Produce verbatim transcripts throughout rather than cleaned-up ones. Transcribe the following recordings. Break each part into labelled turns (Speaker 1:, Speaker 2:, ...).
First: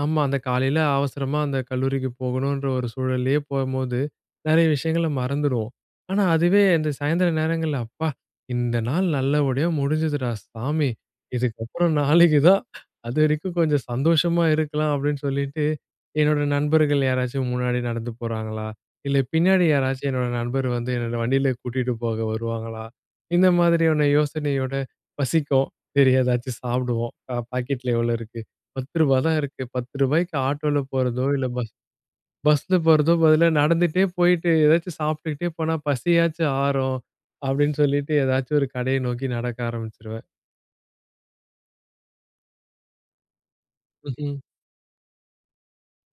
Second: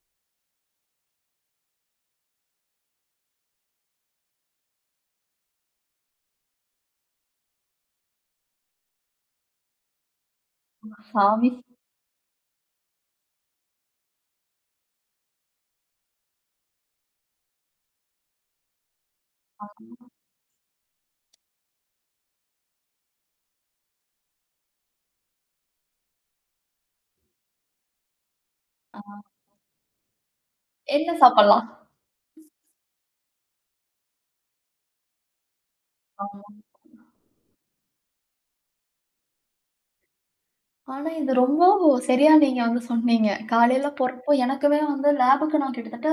Speaker 1: ஆமா. அந்த காலையில அவசரமா அந்த கல்லூரிக்கு போகணுன்ற ஒரு சூழல்லயே போம்போது, நெறைய விஷயங்கள மறந்துருவோம். ஆனா, அதுவே இந்த சாயந்தரம் நேரங்கள்ல "அப்பா இந்த நாள் நல்லபடியா முடிஞ்சுதுடா சாமி.
Speaker 2: [unintelligible] சாமி.
Speaker 1: இதுக்கப்புறம் நாளைக்கு தான். அது வரைக்கும் கொஞ்சம் சந்தோஷமா இருக்கலாம்." அப்டின்னு சொல்லிட்டு, "என்னோட நண்பர்கள் யாராச்சும் முன்னாடி நடந்து போறாங்களா? இல்லை பின்னாடி யாராச்சும்
Speaker 2: ஆமா.
Speaker 1: என்னோட நண்பர் வந்து, என்னோட வண்டியிலயே கூட்டிட்டு போக வருவாங்களா?" இந்த மாதிரியான யோசனையோட பசிக்கும். சரி எதாச்சும் சாப்பிடுவோம். அ பாக்கெட்ல எவ்ளோ இருக்கு? பத்து ரூபா
Speaker 2: ஆ,
Speaker 1: தான் இருக்கு! பத்து ரூபாக்கு ஆட்டோல
Speaker 2: என்ன
Speaker 1: போறதோ, இல்லை
Speaker 2: சாப்பிடலாம்.
Speaker 1: பஸ் பஸ்ல போறதோ பதிலா, நடந்துட்டே போயிட்டு, ஏதாச்சும் சாப்பிட்டுகிட்டே போனா, பசியாச்சும்
Speaker 2: ஆமாங்க.
Speaker 1: ஆறும், அப்டின்னு சொல்லிட்டு ஏதாச்சும் ஒரு கடைய நோக்கி நடக்க ஆரம்பிச்சுருவேன்.
Speaker 2: ஆனா இது ரொம்ப சரியா நீங்க வந்து சொன்னீங்க. காலையில போறப்போ
Speaker 1: ம்ஹ்ம்.
Speaker 2: எனக்குமே வந்து, லேபுக்கு நான் கிட்டத்தட்ட,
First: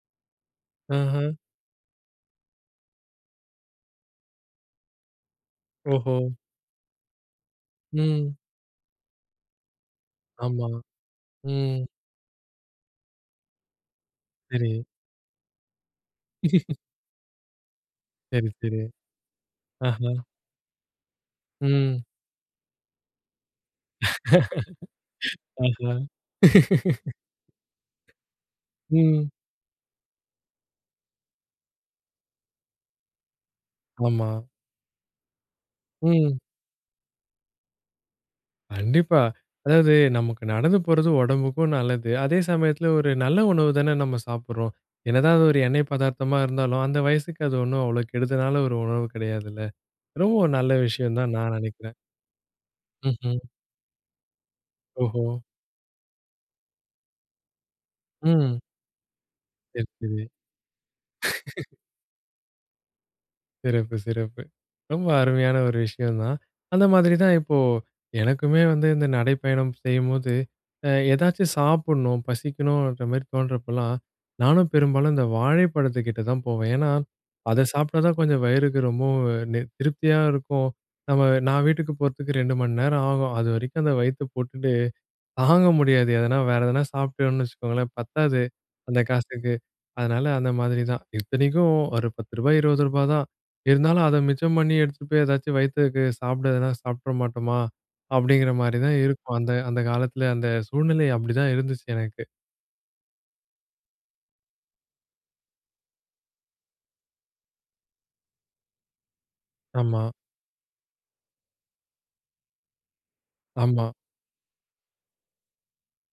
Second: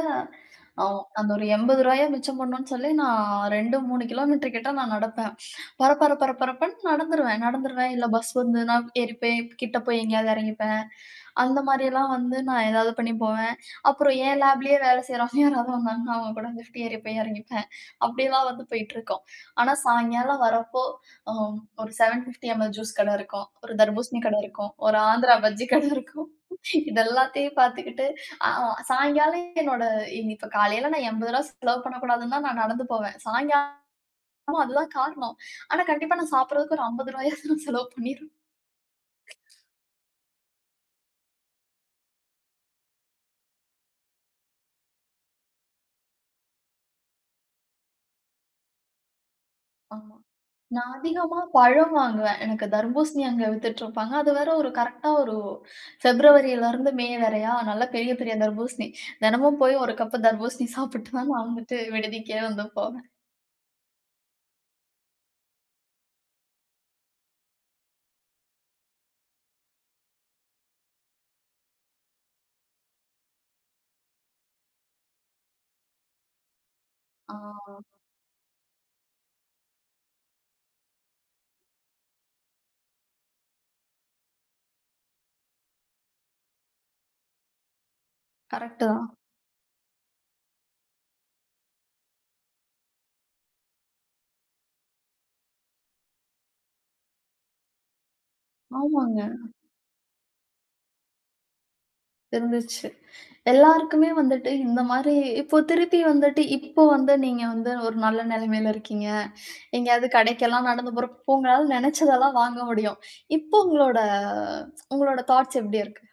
Speaker 2: அ
Speaker 1: ம்ஹ்ம்!
Speaker 2: அந்த ஒரு எம்பது ரூபாய மிச்சம் பண்ணணுன்னு சொல்லி, நான் ரெண்டு, மூணு கிலோமீட்டர் கிட்ட நான் நடப்பேன். பர பர
Speaker 1: ஓஹோ!
Speaker 2: பர பரப்புன்னு நடந்துருவேன். நடந்துருவேன், இல்லை பஸ்
Speaker 1: ம்.
Speaker 2: வந்துதுனா ஏறிப்பேன். கிட்ட போய் எங்கேயாவது
Speaker 1: ஆமா.
Speaker 2: எறங்கிப்பேன். அந்த
Speaker 1: ம்.
Speaker 2: மாரி எல்லாம் வந்து நான் ஏதாவது பண்ணி போவேன். அப்புறம் என் லாப்லயே
Speaker 1: சரி.
Speaker 2: வேலை செய்கிறவங்க யாராவது வந்தாங்கன்னா. அவுங்க கூட ஃலிப்ட் ஏறி போய் எறங்கிப்பேன். அப்படியெல்லாம்
Speaker 1: சரி,
Speaker 2: வந்து
Speaker 1: சரி.
Speaker 2: போய்ட்ருக்கும். ஆனா,
Speaker 1: ஆஹ
Speaker 2: சாயங்காலம் வரப்போ, ம் ஒரு
Speaker 1: ம்.
Speaker 2: செவன் ஃபிப்டி எம்.எல் ஜூஸ் கடை இருக்கும். ஒரு தர்பூசணி கடை இருக்கும், ஒரு ஆந்திரா பஜ்ஜி கடை
Speaker 1: ஆஹ.
Speaker 2: இருக்கும். இது எல்லாத்தயும் பாத்துக்கிட்டு, அ
Speaker 1: ம்.
Speaker 2: சாயங்காலம் என்னோட, இன்னி இப்ப காலையில நான் எம்பது ரூபா செலவு பண்ணக்கூடாதுன்னு தான் நான் நடந்து போவேன். சாயங்கா
Speaker 1: ஆமா.
Speaker 2: ஆனா அதுதான் காரணம். ஆனா, கண்டிப்பா நான்
Speaker 1: ம்.
Speaker 2: சாப்பிடுறதுக்கு ஒரு அம்பது ரூபா ஆவது செலவு பண்ணிருவேன்.
Speaker 1: கண்டிப்பா. அதாவது நமக்கு நடந்து போறது உடம்புக்கும் நல்லது. அதே சமயத்தில ஒரு நல்ல உணவு தானே நம்ம சாப்பிடுறோம். என்னதான் அது ஒரு எண்ணெய் பதார்த்தமா இருந்தாலும், அந்த வயசுக்கு அது ஒண்ணும் அவ்ளோ கெடுதலான ஒரு உணவு கிடையாதுல்ல!
Speaker 2: ஆமா.
Speaker 1: ரொம்ப ஒரு நல்ல
Speaker 2: நான்
Speaker 1: விஷயந்தான்
Speaker 2: அதிகமா
Speaker 1: நான்
Speaker 2: பழம்
Speaker 1: நெனைக்கிறேன்.
Speaker 2: வாங்குவேன். எனக்கு தர்பூசணி
Speaker 1: ம்ஹ்ம்.
Speaker 2: அங்க வித்துட்ருப்பாங்க. அது வேற ஒரு கரெக்ட்டா
Speaker 1: ஓஹோ!
Speaker 2: ஒரு, ஃபிப்ரவரிலருந்து, மே வரையா! நல்ல பெரிய பெரிய
Speaker 1: ம்.
Speaker 2: தர்பூசணி. தினமும் போயி
Speaker 1: சரி,
Speaker 2: ஒரு கப்பு
Speaker 1: சரி.
Speaker 2: தர்பூசணி சாப்பிட்டு தான், நான் வந்துட்டுட்டு விடுதிக்கே வந்து போவேன்.
Speaker 1: சிறப்பு, சிறப்பு. ரொம்ப அருமையான ஒரு விஷயம் தான். அந்த மாதிரி தான் இப்போ, எனக்குமே வந்து இந்த நடைப்பயணம் செய்யும்போது, அ எதாச்சும் சாப்பிடணும், பசிக்கணுன்ற மாரி தோணுறப்பலாம், நானும் பெரும்பாலும் இந்த வாழைப்பழத்துக்கிட்ட தான் போவேன். ஏன்னா, அத
Speaker 2: ஆ.
Speaker 1: சாப்ட்டா தான் கொஞ்சம் வயிறுக்கு ரொம்பவும் அ நெ திருப்தியா இருக்கும். நம்ம, நான் வீட்டுக்கு போறதுக்கு ரெண்டு மணி நேரம் ஆகும். அதுவரைக்கும் அந்த வயித்த போட்டுட்டு, தாங்க முடியாது. எதனா, வேறு எதனா சாப்பிட்டோம்னு வச்சுக்கோங்களேன், பத்தாது.
Speaker 2: கரெக்ட்டு
Speaker 1: அந்த
Speaker 2: தான்.
Speaker 1: காசுக்கு. அதனால அந்த மாதிரி தான். இத்தனைக்கும் ஒரு பத்து ரூபா, இருவது ரூபா தான். இருந்தாலும் அத மிச்சம் பண்ணி எடுத்துட்டு போய் எதாச்சும் வயித்துக்கு சாப்பிடதுனா, சாப்ட மாட்டோமா! அப்டிங்கிற மாரி தான்
Speaker 2: ஆமாங்க.
Speaker 1: இருக்கும். அந்த அந்த காலத்தில, அந்த சூழ்நிலை அப்படிதான் இருந்துச்சு எனக்கு.
Speaker 2: இருந்துச்சு. எல்லாருக்குமே வந்துட்டு இந்த மாரி இப்போ திருப்பி வந்துட்டு இப்ப வந்து நீங்க வந்து ஒரு நல்ல நெலமையில இருக்கீங்க.
Speaker 1: ஆமா.
Speaker 2: எங்கேயாவது கடைக்கெல்லாம் நடந்து போறப்ப இப்ப உங்களால நெனச்சதெல்லாம் வாங்க முடியும். இப்போ
Speaker 1: ஆமா.
Speaker 2: உங்களோட உங்களோட தாட்ஸ் எப்டி இருக்கு?